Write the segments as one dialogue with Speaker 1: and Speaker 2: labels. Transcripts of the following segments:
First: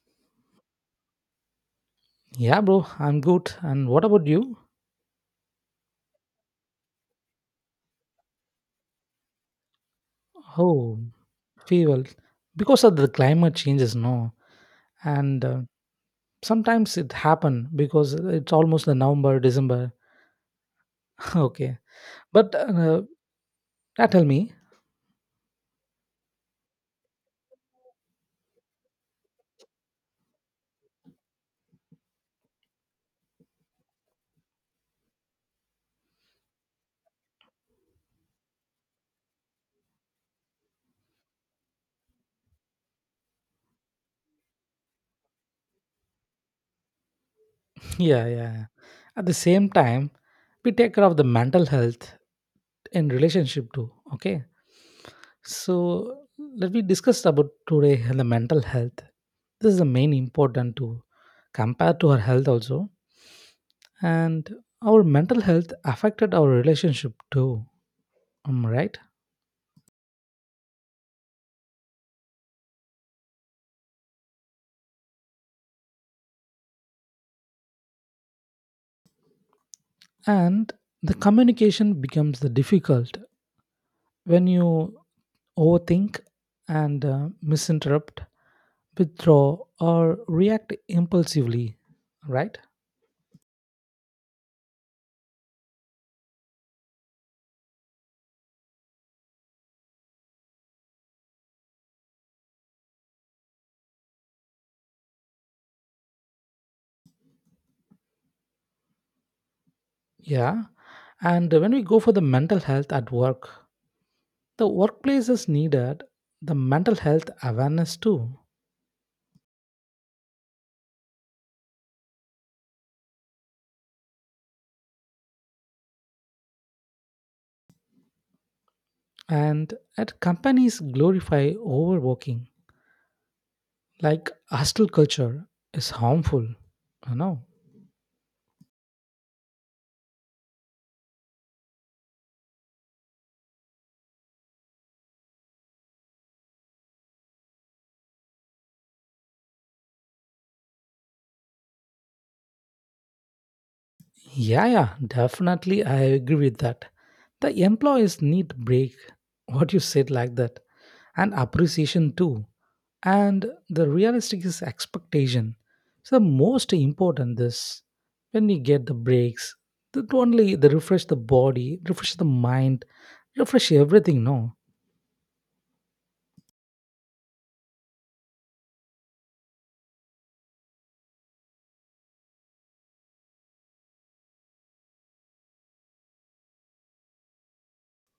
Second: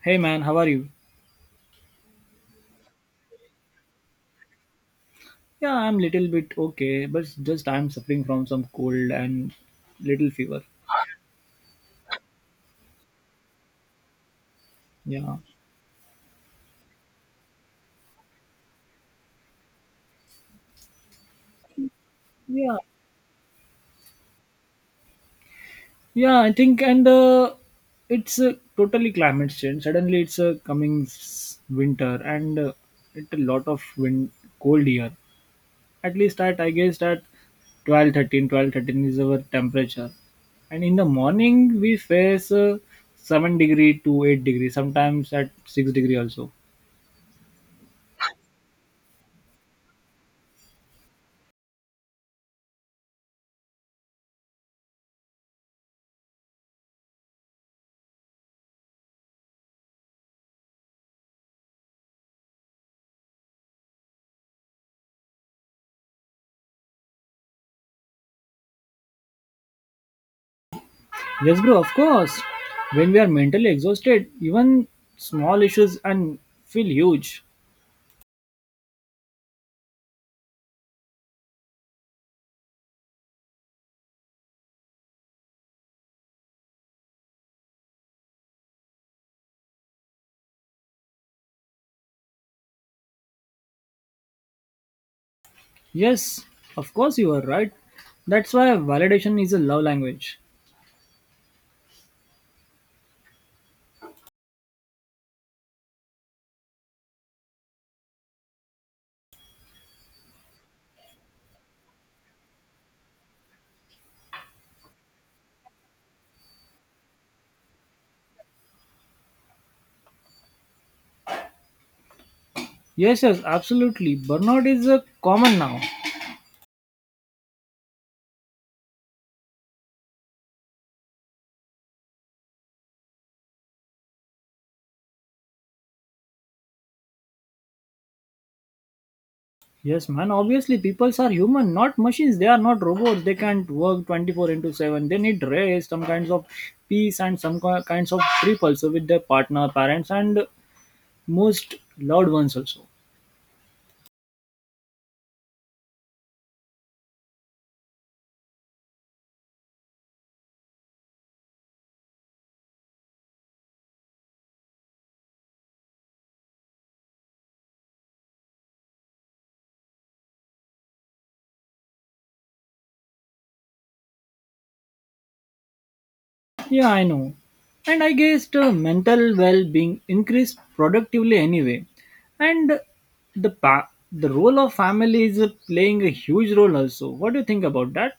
Speaker 1: Hey man, how are you?
Speaker 2: Yeah, bro, I'm good. And what about you?
Speaker 1: Yeah, I'm little bit okay, but just I'm suffering from some cold and little fever.
Speaker 2: Oh, we well, because of the climate changes, no,
Speaker 1: Yeah.
Speaker 2: and sometimes it happen because it's almost the November, December. Okay, but
Speaker 1: Yeah.
Speaker 2: yeah, tell me.
Speaker 1: Yeah, I think and It's totally climate change. Suddenly it's winter and it's a lot of wind cold here. At least at I guess at 12 13 12 13 is our temperature. And in the morning we face 7 degree to 8 degree, sometimes at 6-degree also.
Speaker 2: Yeah, yeah, yeah. At the same time, we take care of the mental health in relationship too. Okay, so let me discuss about today the mental health. This is the main important to compare to our health also, and our mental health affected our relationship too, right.
Speaker 1: Yes, bro, of course. When we are mentally exhausted, even small issues and feel huge.
Speaker 2: And the communication becomes the difficult when you overthink and misinterrupt, withdraw or react impulsively, right?
Speaker 1: Yes, of course you are right. That's why validation is a love language.
Speaker 2: Yeah. And when we go for the mental health at work, the workplace is needed the mental health awareness too.
Speaker 1: Yes, yes, absolutely. Burnout is a common now.
Speaker 2: And at companies, glorify overworking like hostile culture is harmful, you know.
Speaker 1: Yes, man, obviously people are human, not machines. They are not robots. They can't work 24 into 7. They need rest, some kinds of peace and some kinds of trip also with their partner, parents and most loved ones also.
Speaker 2: Yeah, yeah, definitely, I agree with that. The employees need break. What you said, like that, and appreciation too, and the realistic is expectation. So the most important this, when we get the breaks, that only the refresh, the body refresh, the mind refresh, everything, no?
Speaker 1: Yeah, I know. And I guess mental well-being increased productively anyway. And the the role of family is playing a huge role also. What do you think about that?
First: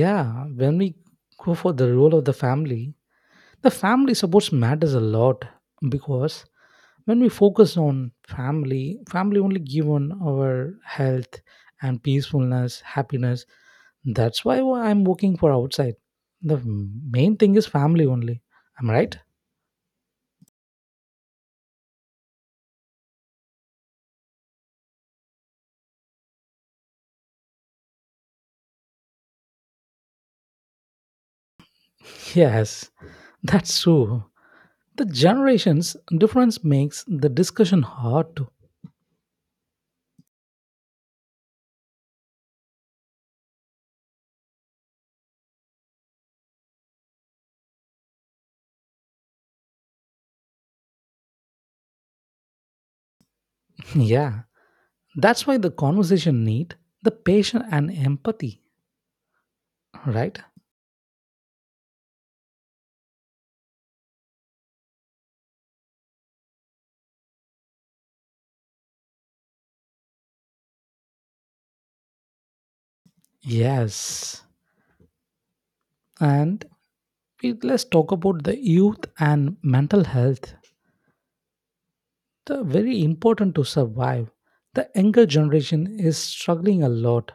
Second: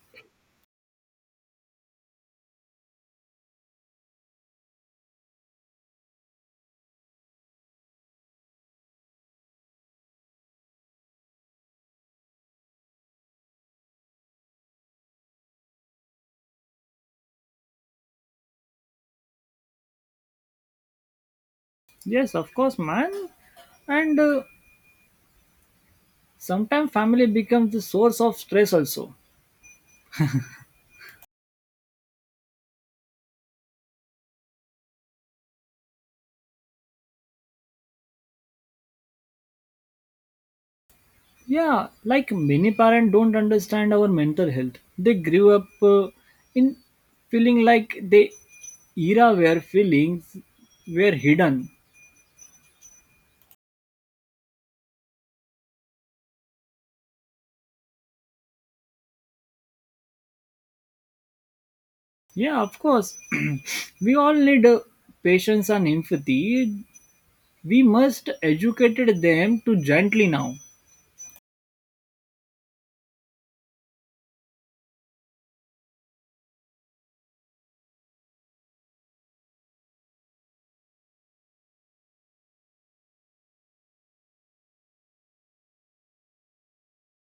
Speaker 2: Yeah. When we go for the role of the family, the family supports matters a lot, because when we focus on family, only given our health and peacefulness, happiness. That's why I'm working for outside. The main thing is family only. Am I right?
Speaker 1: Yes, of course, man. And Sometimes family becomes the source of stress also.
Speaker 2: Yes, that's true. The generations difference makes the discussion hard to.
Speaker 1: Yeah, like many parents don't understand our mental health. They grew up in feeling like the era where feelings were hidden.
Speaker 2: Yeah, that's why the conversation need the patience and empathy, right?
Speaker 1: Yeah, of course. We all need patience and empathy. We must educate them to gently now.
Speaker 2: Yes. And let's talk about the youth and mental health. The very important to survive. The younger generation is struggling a lot,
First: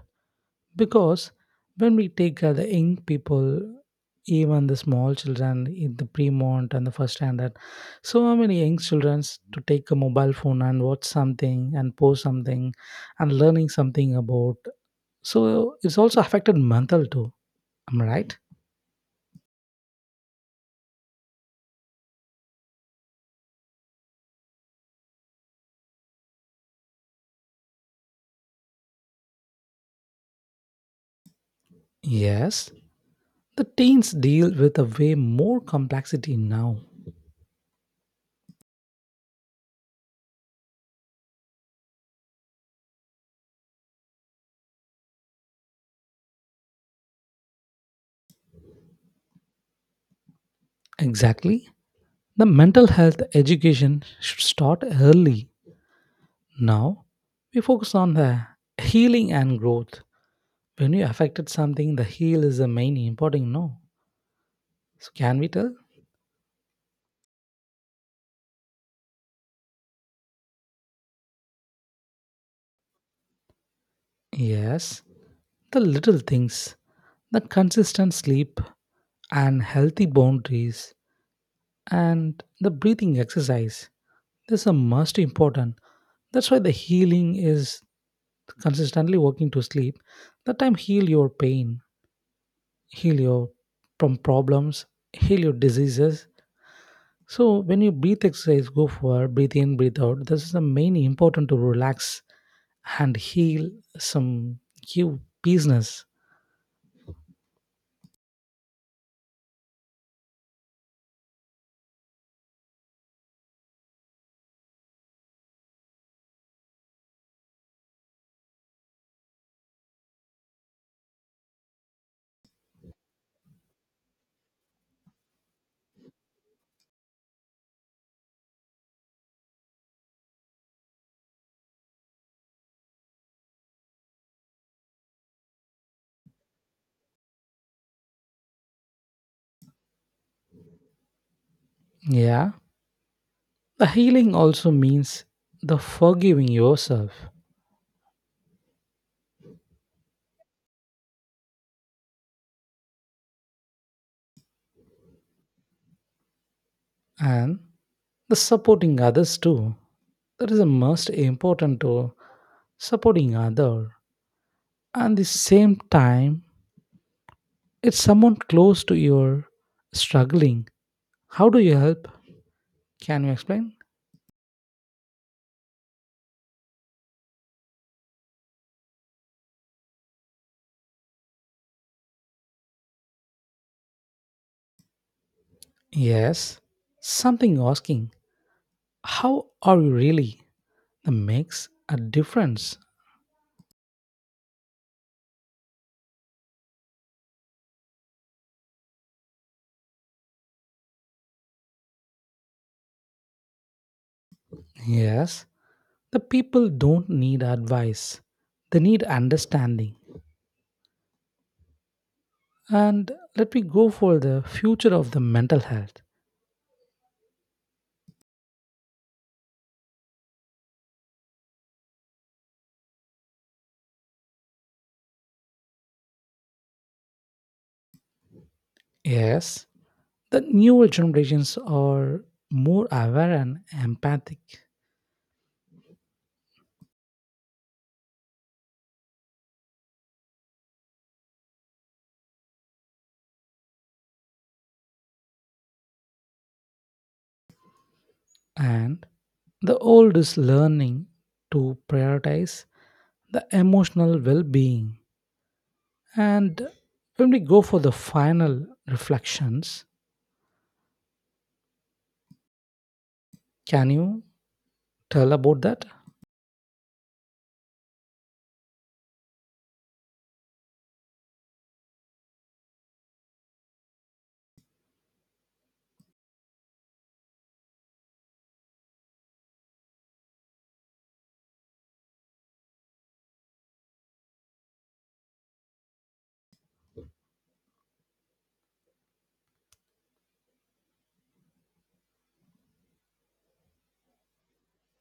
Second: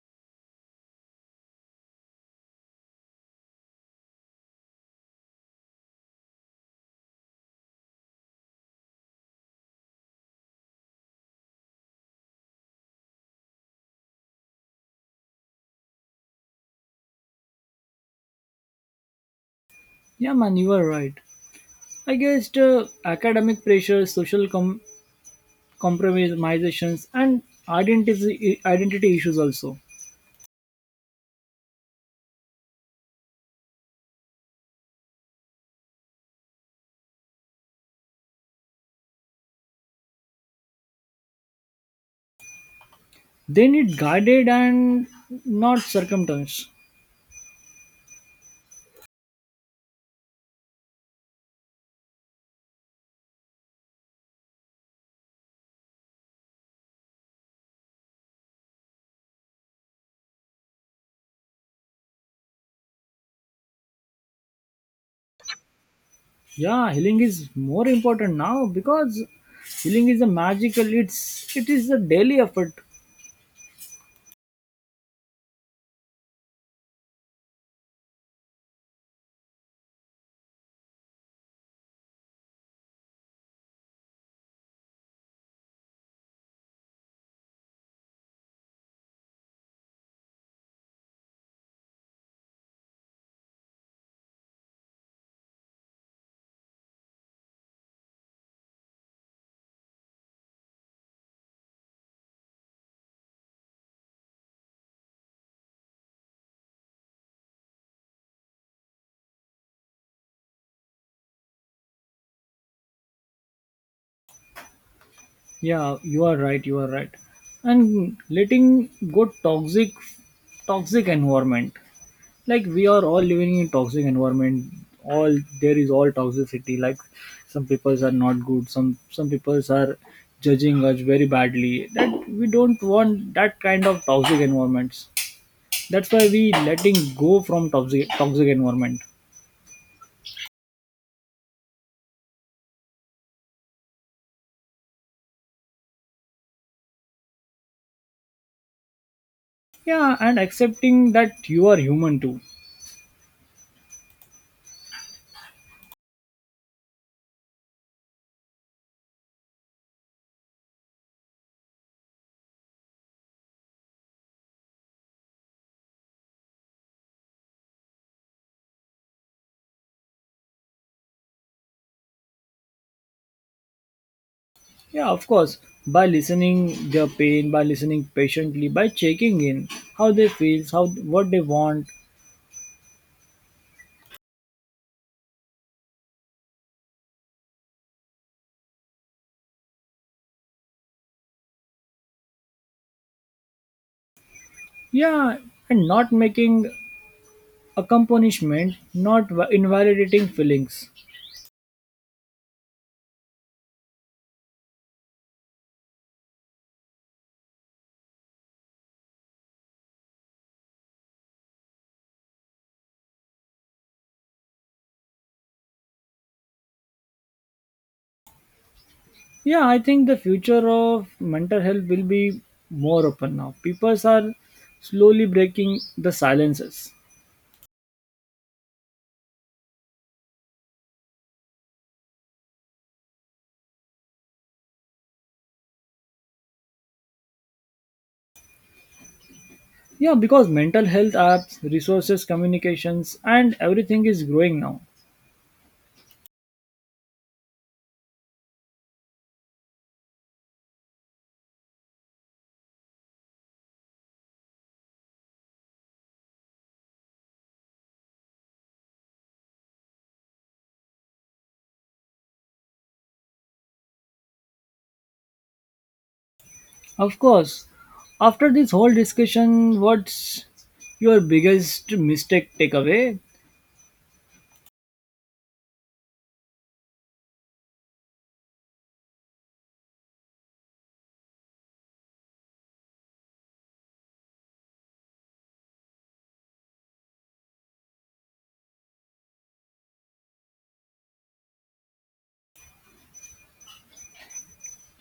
Speaker 2: because when we take the young people, even the small children in the pre-mont and the first standard, so many young children to take a mobile phone and watch something and post something and learning something about. So it's also affected mental too. Am I right?
Speaker 1: Yeah, man, you are right. I guess academic pressure, social compromisations, and identity issues also.
Speaker 2: Yes. The teens deal with a way more complexity now.
Speaker 1: They need guided and not circumstance.
Speaker 2: Exactly. The mental health education should start early. Now, we focus on the healing and growth. When you affected something, the heal is the main important, no. So can we tell?
Speaker 1: Yeah, healing is more important now because healing is a magical. It is a daily effort.
Speaker 2: Yes. The little things, the consistent sleep and healthy boundaries and the breathing exercise. These are most important. That's why the healing is consistently working to sleep. That time heal your pain, heal your from problems, heal your diseases. So when you breathe exercise, go for breathe in, breathe out. This is the main important to relax and heal some you business.
Speaker 1: Yeah, you are right. You are right. And letting go toxic, toxic environment. Like we are all living in toxic environment. All there is all toxicity. Like some peoples are not good. Some peoples are judging us very badly. That we don't want that kind of toxic environments. That's why we letting go from toxic environment.
Speaker 2: Yeah. The healing also means the forgiving yourself
Speaker 1: Yeah, and accepting that you are human too.
Speaker 2: and the supporting others too. That is the most important to supporting other. And the same time, if someone close to your struggling, how do you help? Can you explain?
Speaker 1: Yeah, of course. By listening their pain, by listening patiently, by checking in how they feel, how what they want.
Speaker 2: Yes, something asking, how are you really? That makes a difference.
Speaker 1: Yeah, and not making a not va- invalidating feelings.
Speaker 2: Yes, the people don't need advice, they need understanding. And let me go for the future of the mental health.
Speaker 1: Yeah, I think the future of mental health will be more open now. People are slowly breaking the silences.
Speaker 2: Yes, the newer generations are more aware and empathic,
Speaker 1: Yeah, because mental health apps, resources, communications, and everything is growing now.
Speaker 2: and the old is learning to prioritize the emotional well being. And when we go for the final reflections, can you tell about that?
Speaker 1: Of course. After this whole discussion, what's your biggest mistake takeaway?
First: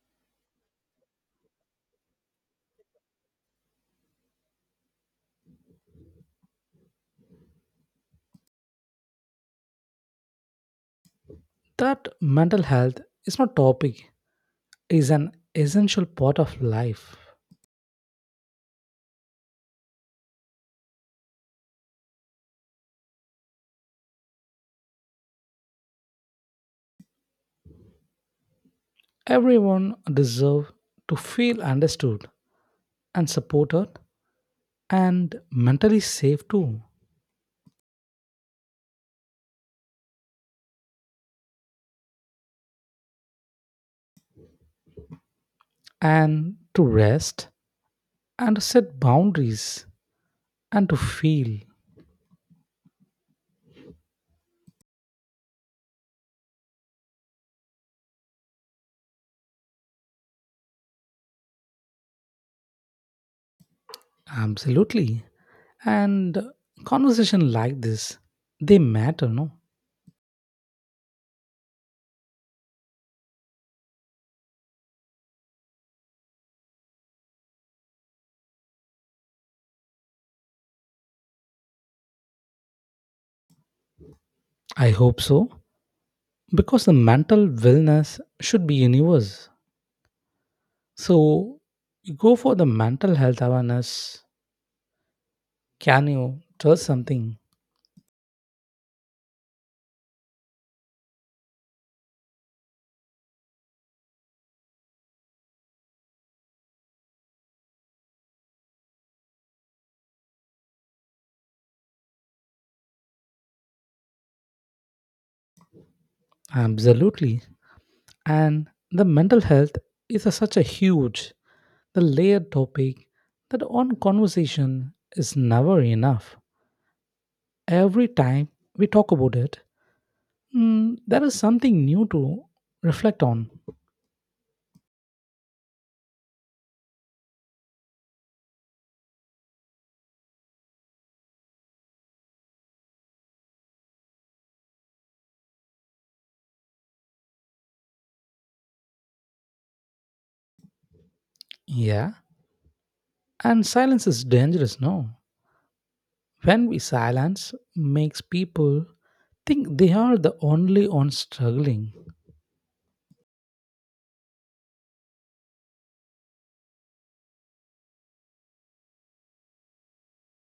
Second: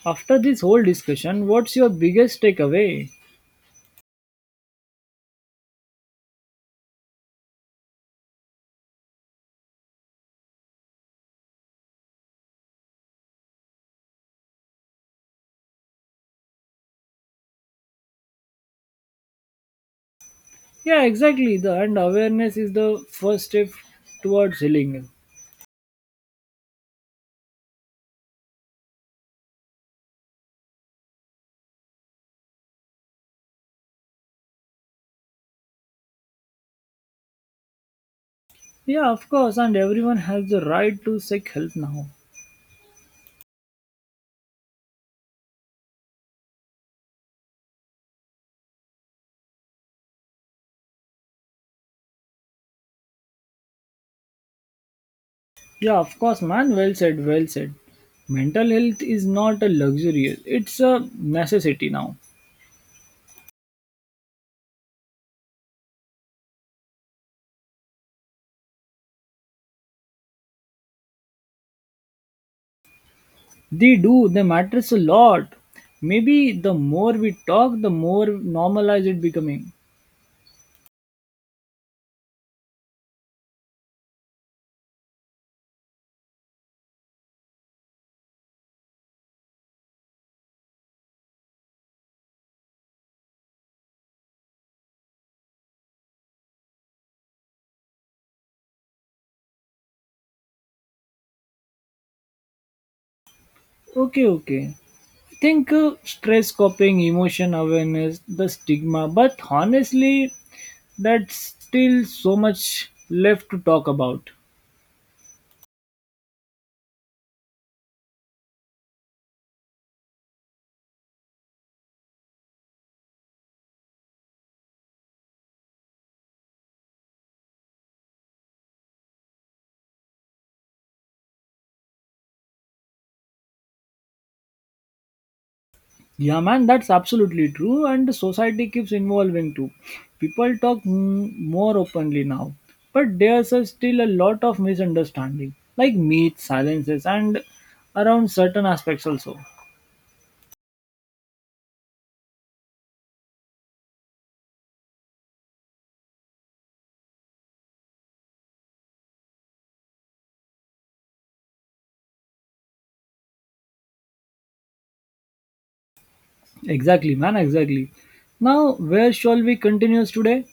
Speaker 1: After this whole discussion, what's your biggest takeaway?
Speaker 2: That mental health is not topic, is an essential part of life.
Speaker 1: Yeah, exactly. The and awareness is the first step towards healing.
Speaker 2: Everyone deserves to feel understood and supported and mentally safe too.
Speaker 1: Yeah, of course, and everyone has the right to seek help now.
Speaker 2: And to rest and to set boundaries and to feel.
Speaker 1: Yeah, of course, man. Well said, well said. Mental health is not a luxury, it's a necessity now.
Speaker 2: Absolutely. And conversation like this, they matter, no?
Speaker 1: They do, they matters a lot. Maybe the more we talk, the more normalized it becoming.
Speaker 2: I hope so, because the mental wellness should be universe. So you go for the mental health awareness, can you trust something?
Speaker 1: Okay, okay. Think stress coping, emotion awareness, the stigma. But honestly, that's still so much left to talk about.
Speaker 2: Absolutely. And the mental health is a, such a huge the layered topic that one conversation is never enough. Every time we talk about it, there is something new to reflect on.
Speaker 1: Yeah, man, that's absolutely true. And the society keeps evolving too. People talk more openly now. But there's a still a lot of misunderstanding, like myths, silences, and around certain aspects also.
Speaker 2: Yeah. And silence is dangerous, no. When we silence makes people think they are the only ones struggling.
Speaker 1: Exactly, man, exactly. Now, where shall we continue today?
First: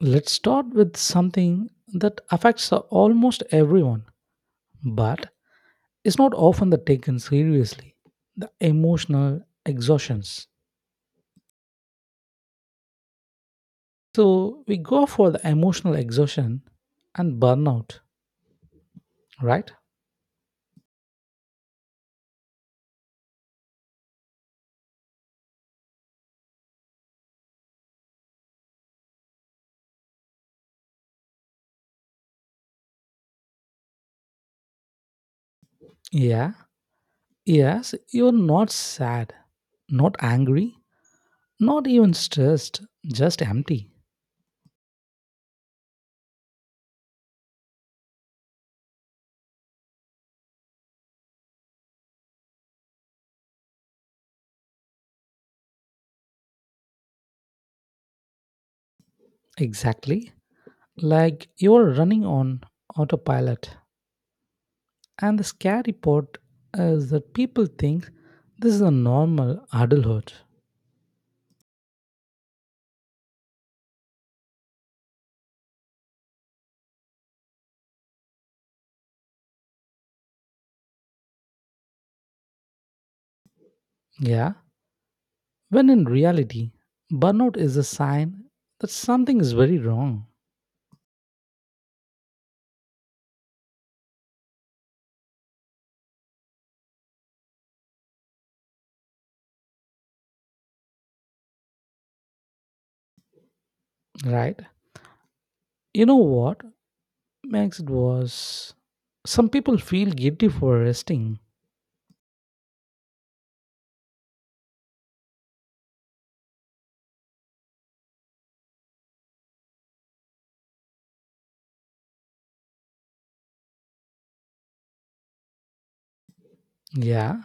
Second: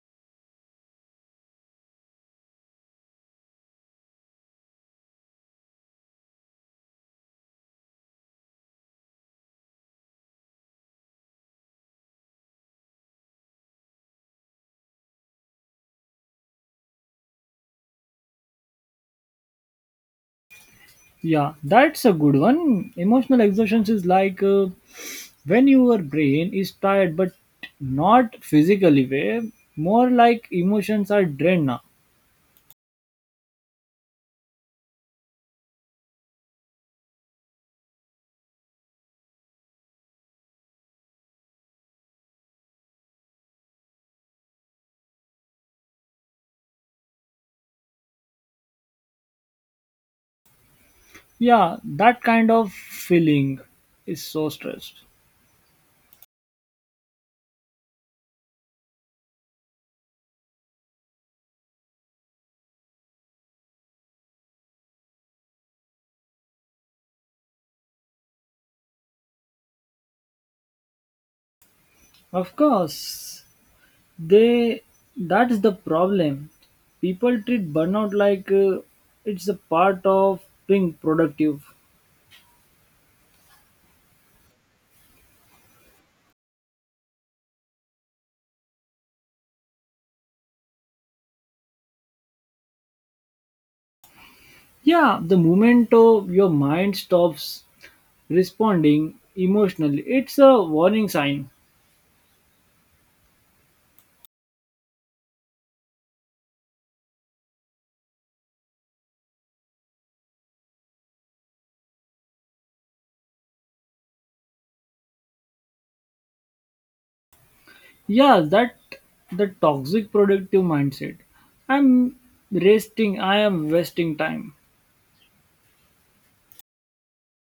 Speaker 2: Let's start with something that affects almost everyone, but is not often the taken seriously, the emotional exhaustions. So we go for the emotional exhaustion and burnout, right?
Speaker 1: Yeah, that's a good one. Emotional exhaustion is like when your brain is tired, but not physically way, more like emotions are drained now.
Speaker 2: Yeah, yes, you're not sad, not angry, not even stressed, just empty.
Speaker 1: Yeah, that kind of feeling is so stressed.
Speaker 2: Exactly. Like you're running on autopilot. And the scary part is that people think this is a normal adulthood.
Speaker 1: Of course, they that's the problem. People treat burnout like it's a part of being productive.
Speaker 2: Yeah, when in reality, burnout is a sign that something is very wrong,
Speaker 1: Yeah, the moment your mind stops responding emotionally, it's a warning sign.
Speaker 2: right? You know what makes it worse? Some people feel guilty for resting.
Speaker 1: Yeah, that the toxic productive mindset. I'm I am wasting time.
Speaker 2: Yeah,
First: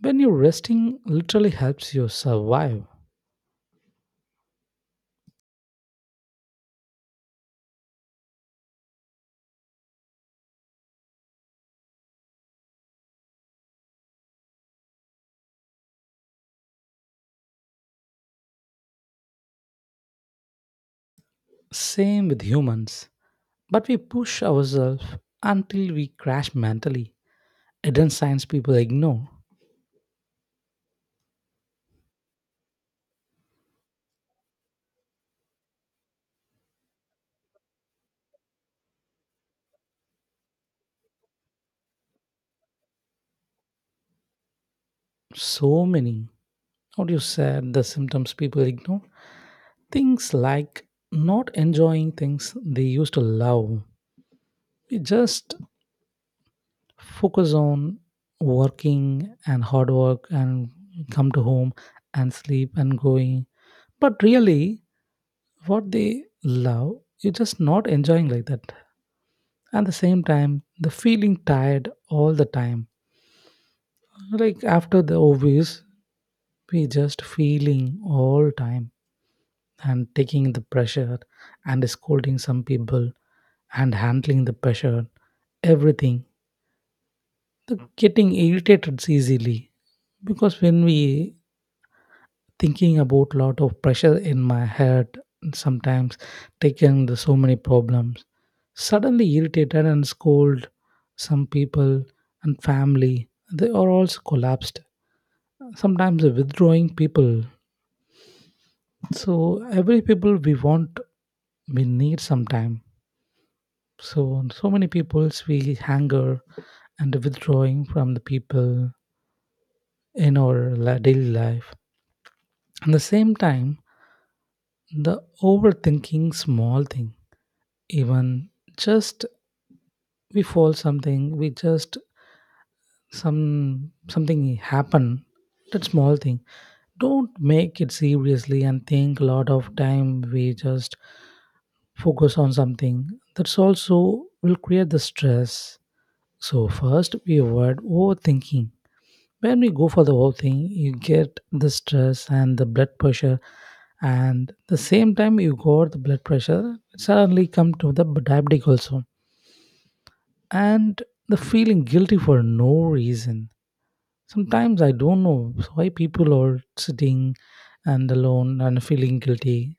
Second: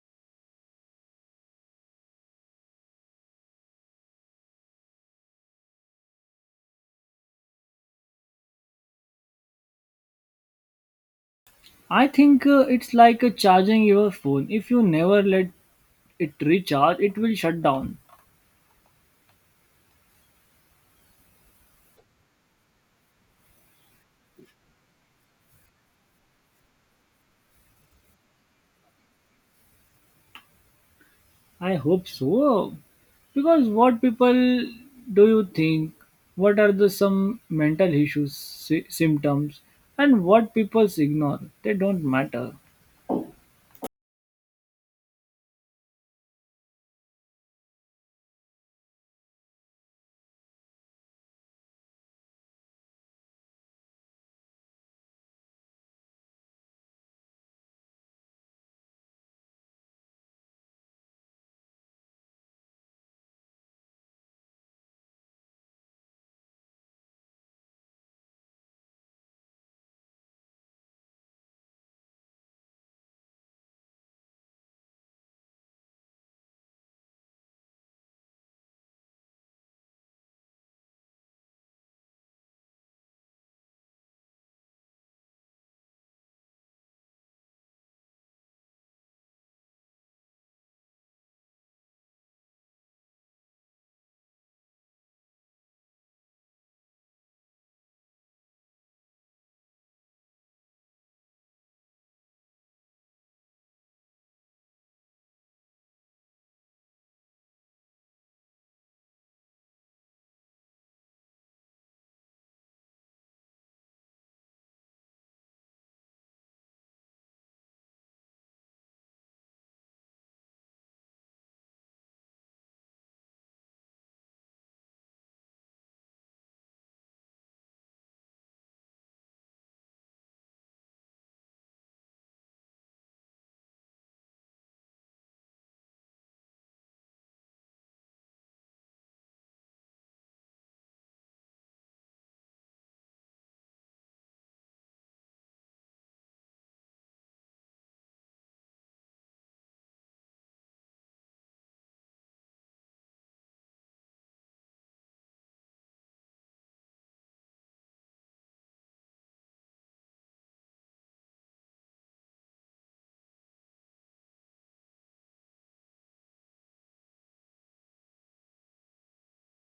Speaker 2: when you're resting literally helps you survive.
Speaker 1: I think it's like charging your phone. If you never let it recharge, it will shut down.
Speaker 2: Same with humans. But we push ourselves until we crash mentally. Hidden signs people ignore.
Speaker 1: I hope so. Because what people do you think? What are the some mental issues, symptoms, and what people ignore? They don't matter.
Speaker 2: So many. What you said, the symptoms people ignore. Things like not enjoying things they used to love. We just focus on working and hard work and come to home and sleep and going. But really, what they love, you're just not enjoying like that. At the same time, the feeling tired all the time. Like after the obvious, we just feeling all time and taking the pressure and scolding some people and handling the pressure, everything. The getting irritated easily, because when we thinking about lot of pressure in my head, sometimes taking the so many problems, suddenly irritated and scold some people and family. They are also collapsed. Sometimes withdrawing people. So every people we want, we need some time. So so many peoples we hanger and withdrawing from the people in our la- daily life. At the same time, the overthinking small thing, even just we fall something, we just some something happen, that small thing. Don't make it seriously and think a lot of time. We just focus on something. That's also will create the stress. So first we avoid overthinking. When we go for the whole thing, you get the stress and the blood pressure, and the same time you got the blood pressure it suddenly come to the diabetic also. And the feeling guilty for no reason. Sometimes I don't know why people are sitting and alone and feeling guilty.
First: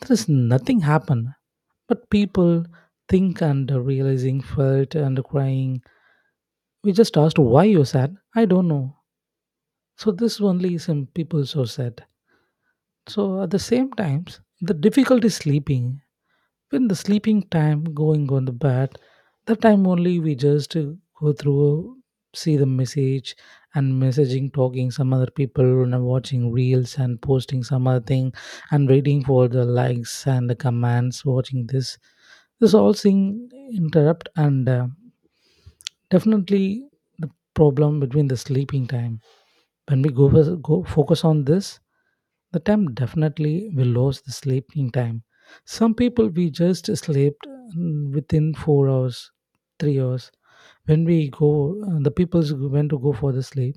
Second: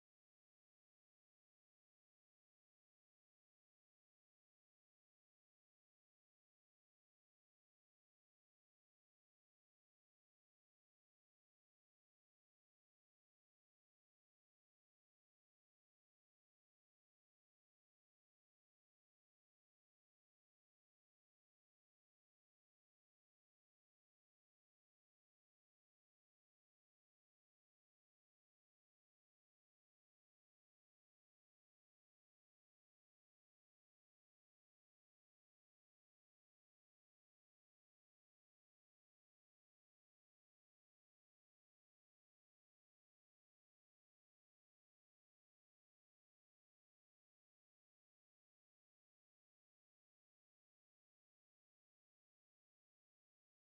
Speaker 2: There is nothing happen, but people think and realizing felt and crying. We just asked, why you sad? I don't know. So this only some people so sad. So at the same times, the difficulty sleeping. When the sleeping time going on the bed, the time only we just go through, see the message and messaging, talking some other people and watching reels and posting some other thing and waiting for the likes and the comments, watching this. This all thing interrupt and definitely the problem between the sleeping time. When we go, go focus on this, the time definitely we lose the sleeping time. Some people we just slept within 4 hours, 3 hours. When we go, the people went to go for the sleep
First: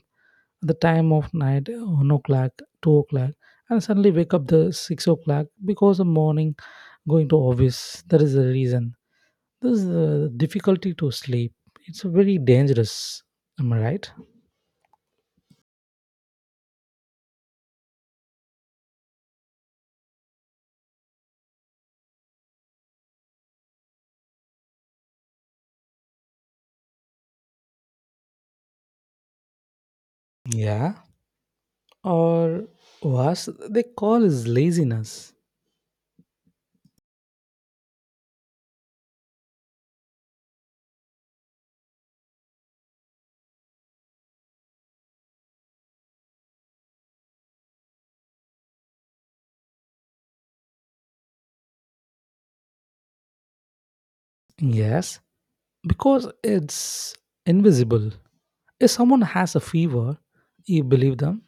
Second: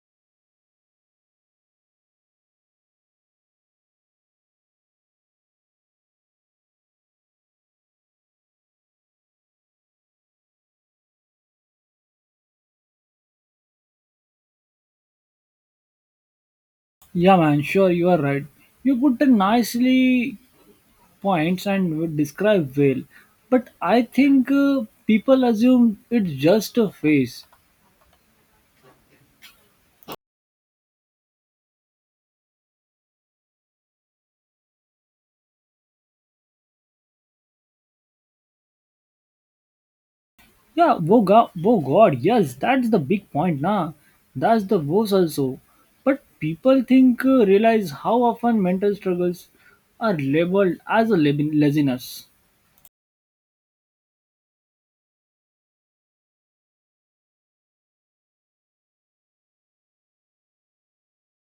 Speaker 2: at the time of night, 1 o'clock, 2 o'clock, and suddenly wake up the 6 o'clock because the morning going to office. That is the reason. This is the difficulty to sleep. It's very dangerous. Am I right?
Speaker 1: Yeah, man, sure, you are right. You put the nicely points and would describe well, but I think people assume it's just a face.
Speaker 2: Yeah. Or was they call is laziness.
Speaker 1: Yeah, oh god, yes, that's the big point, na. That's the woes also. But people think realize how often mental struggles are labeled as a laziness.
Speaker 2: Yes, because it's invisible. If someone has a fever, you believe them.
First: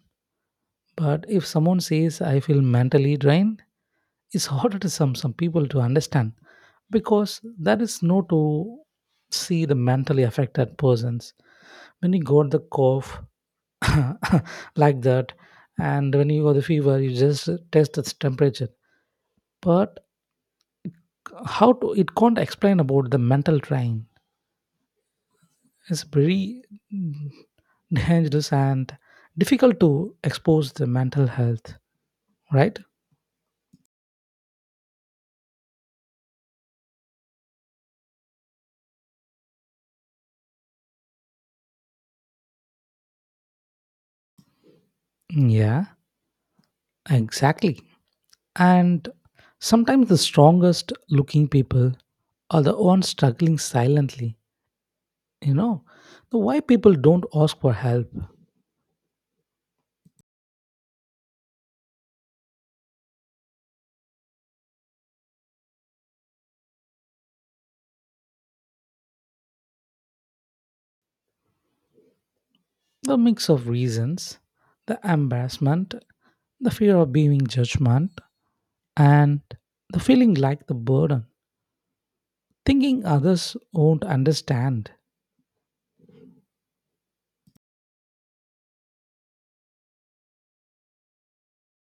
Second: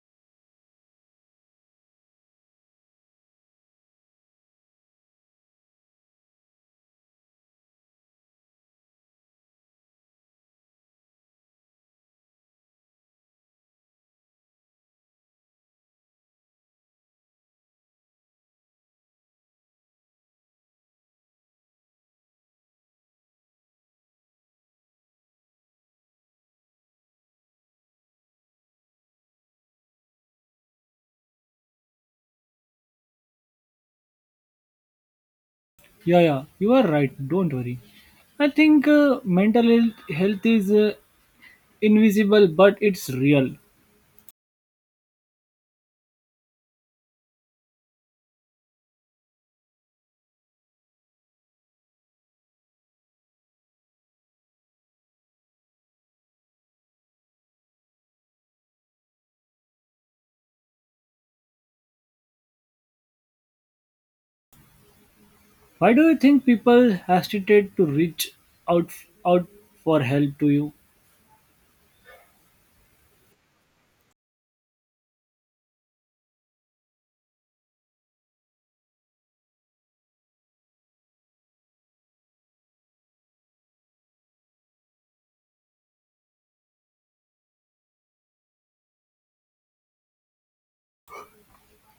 Speaker 2: But if someone says, I feel mentally drained, it's harder to some people to understand, because there is no to see the mentally affected persons. When you got the cough like that, and when you got the fever, you just test its temperature. But how to it can't explain about the mental train, it's very mm, dangerous and difficult to expose the mental health, right?
Speaker 1: Yeah, yeah, you are right. Don't worry. I think mental health, health is invisible, but it's real.
Speaker 2: Yeah, exactly. And sometimes the strongest looking people are the ones struggling silently, you know. The why people don't ask for help,
Speaker 1: Why do you think people hesitate to reach out out for help to you?
Speaker 2: the mix of reasons, the embarrassment, the fear of being judgment, and the feeling like the burden, thinking others won't understand.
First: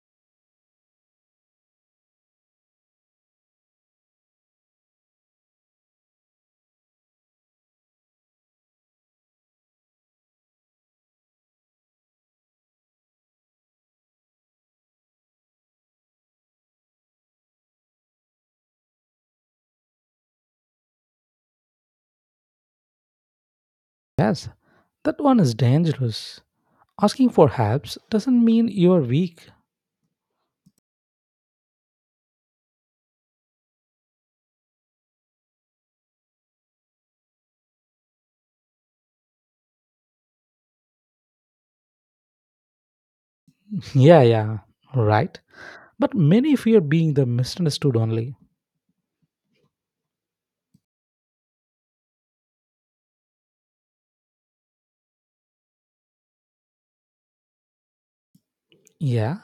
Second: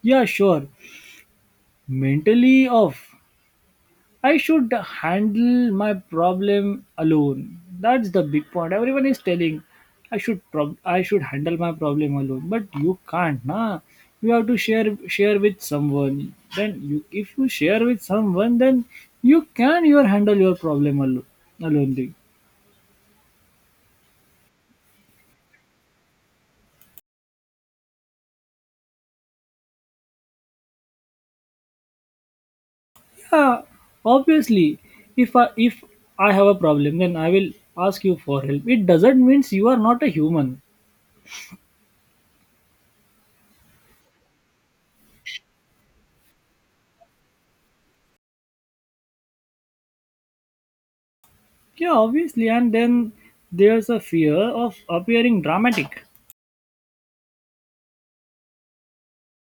Speaker 1: Yeah, sure. Mentally off. I should handle my problem alone. That's the big point. Everyone is telling I should I should handle my problem alone, but you can't, nah. You have to share with someone. Then you, if you share with someone, then you can your handle your problem alone. Alone, thing.
Speaker 2: Yes, that one is dangerous. Asking for helps doesn't mean you're weak.
Speaker 1: Yeah. Obviously, if I have a problem, then I will ask you for help. It doesn't means you are not a human.
Speaker 2: Yeah, yeah, right. But many fear being the misunderstood only.
Speaker 1: Yeah, obviously, and then there's a fear of appearing dramatic.
Speaker 2: Yeah,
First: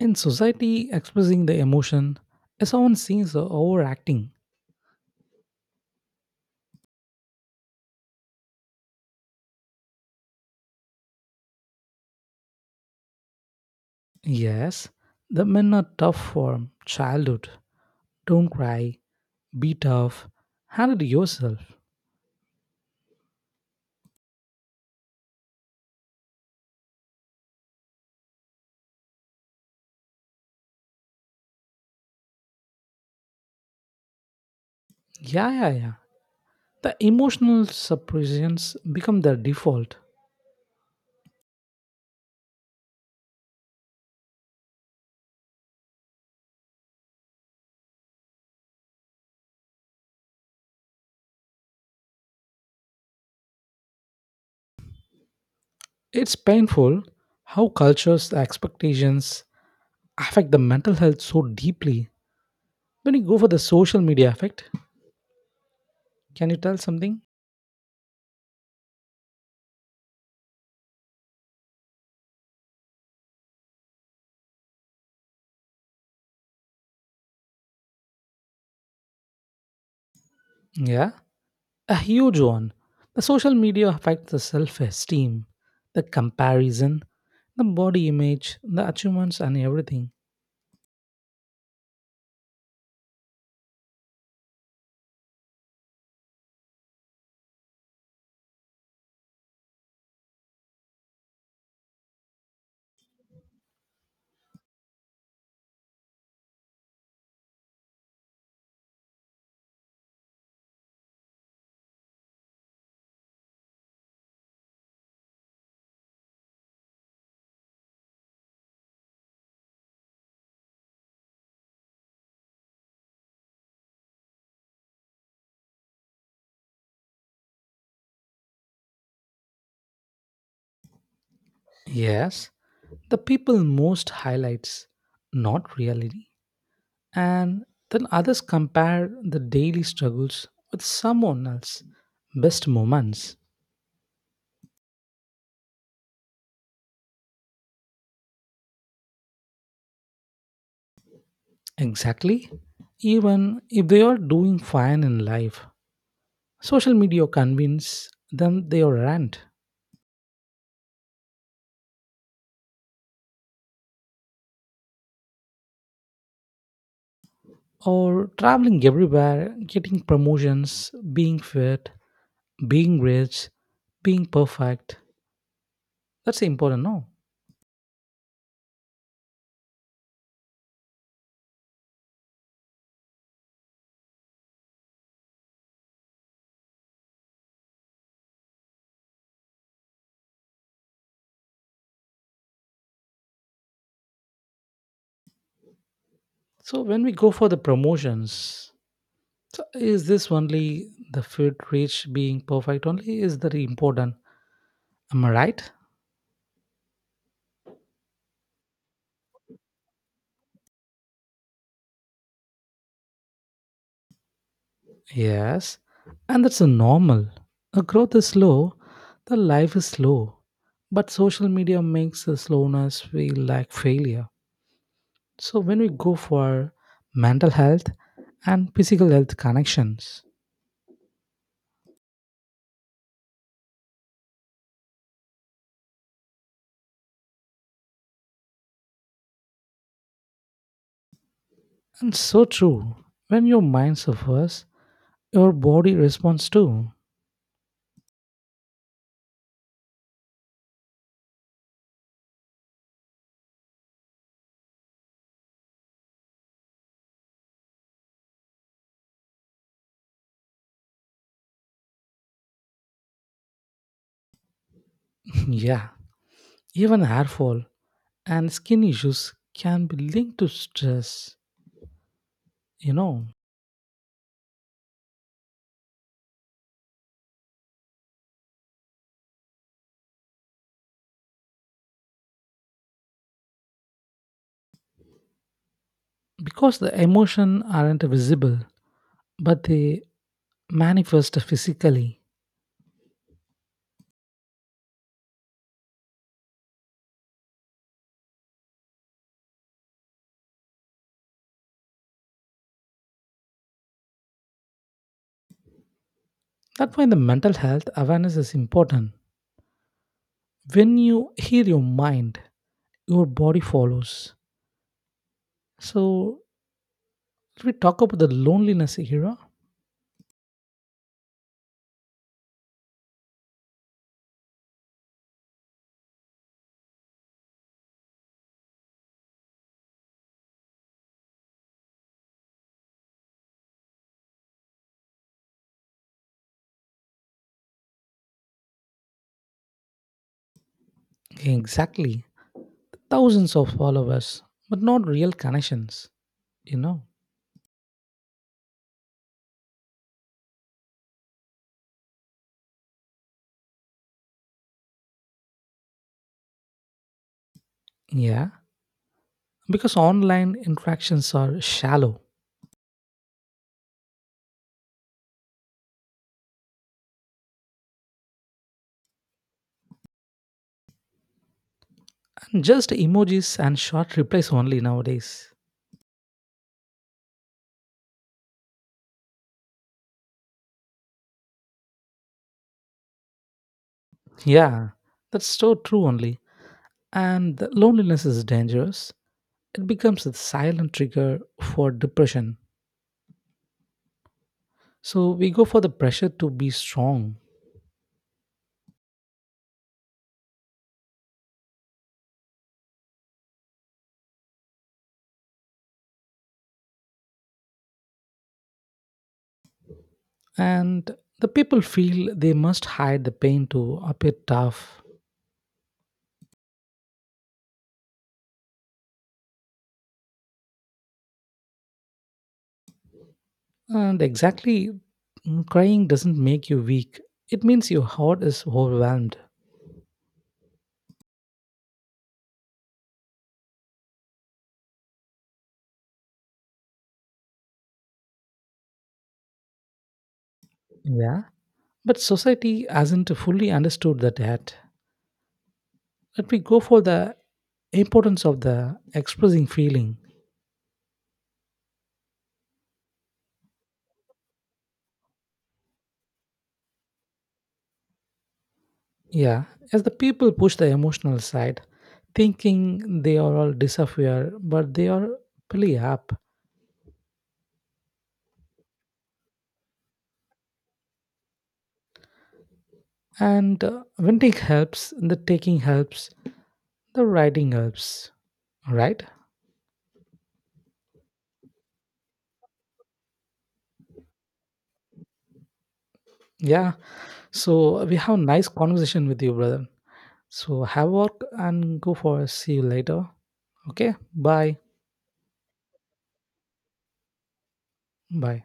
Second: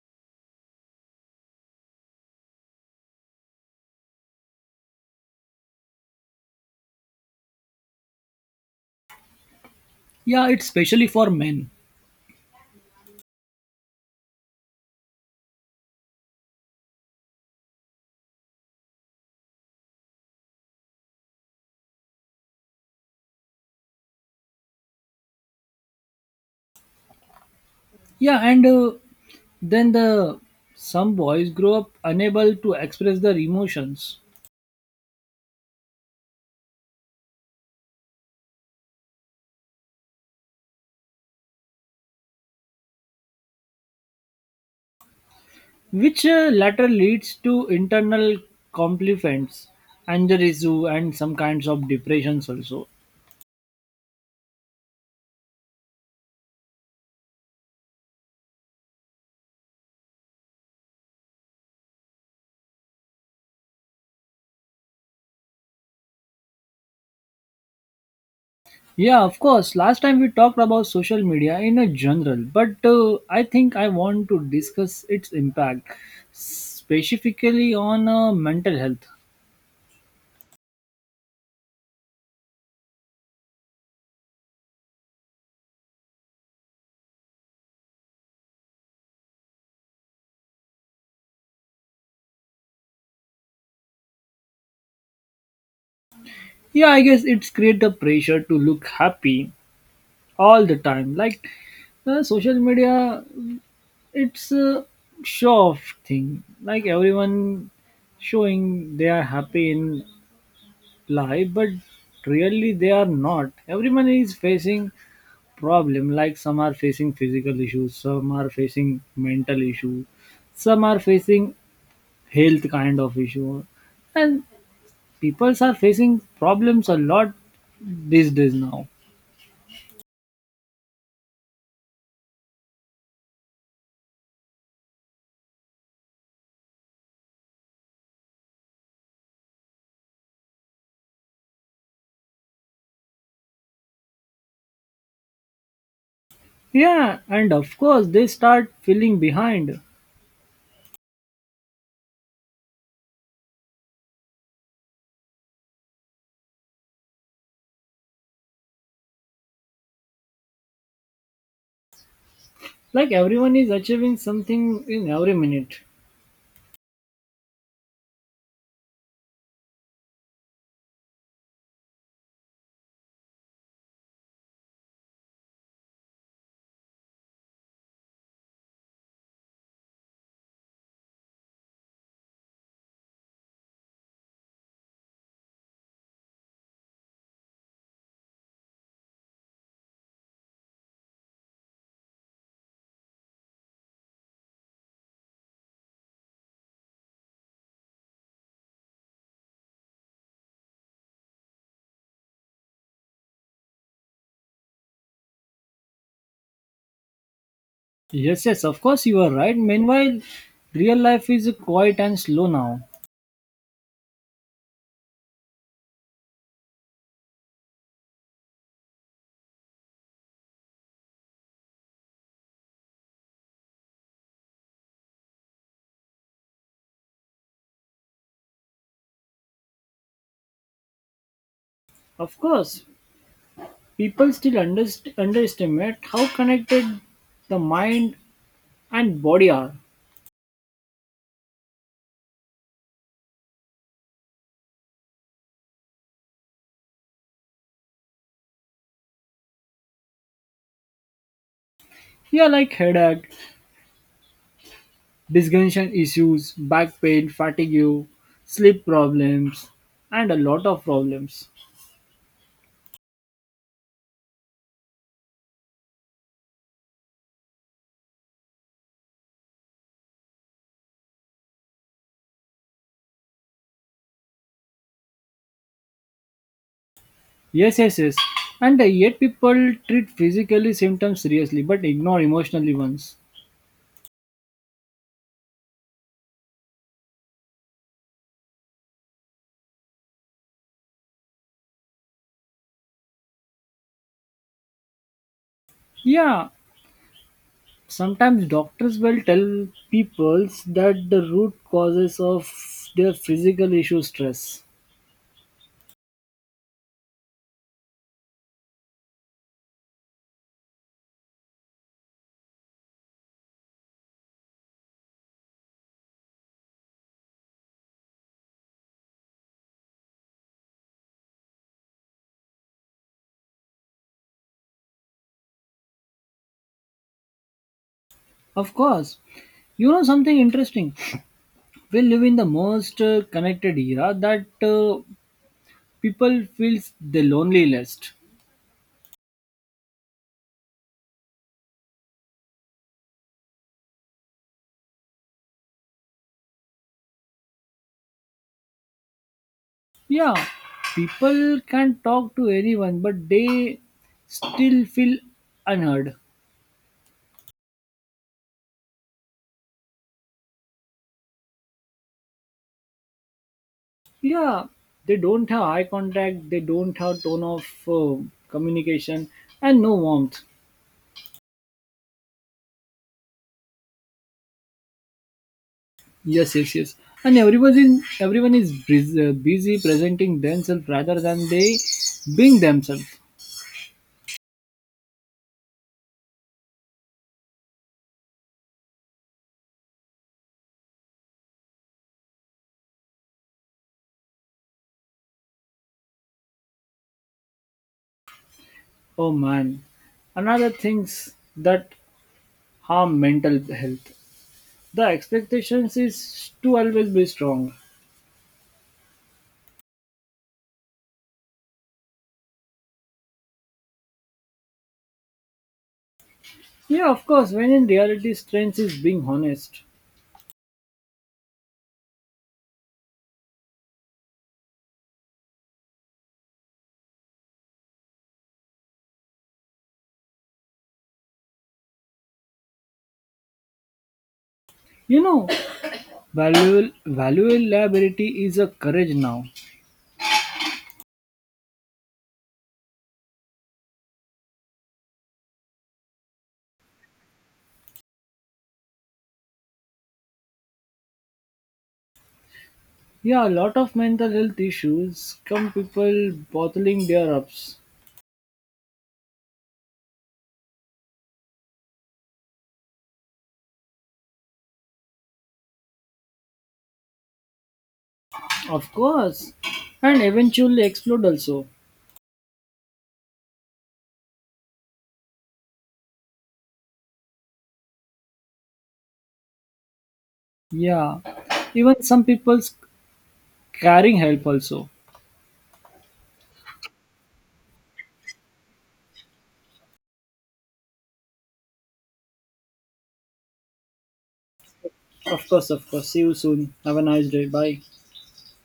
Speaker 2: in society, expressing the emotion is often seen as overacting.
Speaker 1: Yeah, it's especially for men.
Speaker 2: Yes, the men are tough from childhood. Don't cry, be tough, handle yourself.
Speaker 1: Yeah, and Then the some boys grow up unable to express their emotions,
Speaker 2: Yeah, yeah, yeah. The emotional suppressions become their default.
Speaker 1: which later leads to internal conflicts, anger issue, and some kinds of depressions also.
Speaker 2: It's painful how culture's expectations affect the mental health so deeply. When you go for the social media effect, can you tell something?
Speaker 1: Yeah, of course. Last time we talked about social media in a general, but I think I want to discuss its impact specifically on mental health.
Speaker 2: Yeah, a huge one. The social media affects the self esteem, the comparison, the body image, the achievements, and everything.
Speaker 1: Yeah, I guess it's create the pressure to look happy all the time. Like social media, it's a show off thing. Like everyone showing they are happy in life, but really they are not. Everyone is facing problem. Like some are facing physical issues, some are facing mental issue, some are facing health kind of issue, and people are facing problems a lot these days now.
Speaker 2: Yes, the people most highlights, not reality. And then others compare the daily struggles with someone else' best moments.
Speaker 1: Yeah, and of course, they start feeling behind.
Speaker 2: Exactly. Even if they are doing fine in life, social media convince them they are rent
Speaker 1: Like everyone is achieving something in every minute.
Speaker 2: or traveling everywhere, getting promotions, being fit, being rich, being perfect. That's important, no? So when we go for the promotions, so is this only the fit, rich, being perfect only is that important? Am I right?
Speaker 1: Yes, yes, of course, you are right. Meanwhile, real life is quiet and slow now.
Speaker 2: Yes, and that's a normal. A growth is slow, the life is slow, but social media makes the slowness feel like failure. So when we go for mental health and physical health connections,
Speaker 1: Of course, people still underestimate how connected the mind and body are.
Speaker 2: and so true, when your mind suffers, your body responds too.
Speaker 1: Yeah, like headache, discussion issues, back pain, fatigue, sleep problems, and a lot of problems.
Speaker 2: Yeah, even hair fall and skin issues can be linked to stress, you know.
Speaker 1: Yes, yes, yes. And Yet people treat physically symptoms seriously but ignore emotionally ones.
Speaker 2: Because the emotion aren't visible, but they manifest physically.
Speaker 1: Yeah, sometimes doctors will tell people that the root causes of their physical issue stress.
Speaker 2: That's why the mental health awareness is important. When you hear your mind, your body follows. So, if we talk about the loneliness era,
Speaker 1: Of course. You know something interesting? We live in the most connected era that people feels the loneliest.
Speaker 2: exactly. Thousands of followers, but not real connections, you know?
Speaker 1: Yeah, people can talk to anyone but they still feel unheard.
Speaker 2: Yeah, because online interactions are shallow,
Speaker 1: Yeah, they don't have eye contact, they don't have tone of communication and no warmth.
Speaker 2: and just emojis and short replies only nowadays.
Speaker 1: Yes, yes, yes. And everyone is busy presenting themselves rather than they being themselves.
Speaker 2: Yeah, that's so true only. And the loneliness is dangerous, it becomes a silent trigger for depression. So we go for the pressure to be strong,
Speaker 1: Oh man, another things that harm mental health, the expectations is to always be strong.
Speaker 2: and the people feel they must hide the pain to appear tough.
Speaker 1: Yeah, of course, when in reality strength is being honest.
Speaker 2: And exactly, crying doesn't make you weak, it means your heart is overwhelmed.
Speaker 1: You know, valuable liability is a courage now.
Speaker 2: Yeah. But society hasn't fully understood that yet. Let we go for the importance of the expressing feeling.
Speaker 1: Yeah, a lot of mental health issues come people bottling their ups.
Speaker 2: Yeah, as the people push the emotional side, thinking they are all disappear, but they are really up.
Speaker 1: Of course. And eventually explode also.
Speaker 2: And venting helps, the taking helps, the writing helps. All right?
Speaker 1: Yeah. Even some people's carrying help also.
Speaker 2: Yeah. So we have nice conversation with you, brother. So have work and go for. See you later. Okay. Bye.
Speaker 1: Of course, of course. See you soon. Have a nice day. Bye.
Speaker 2: Bye.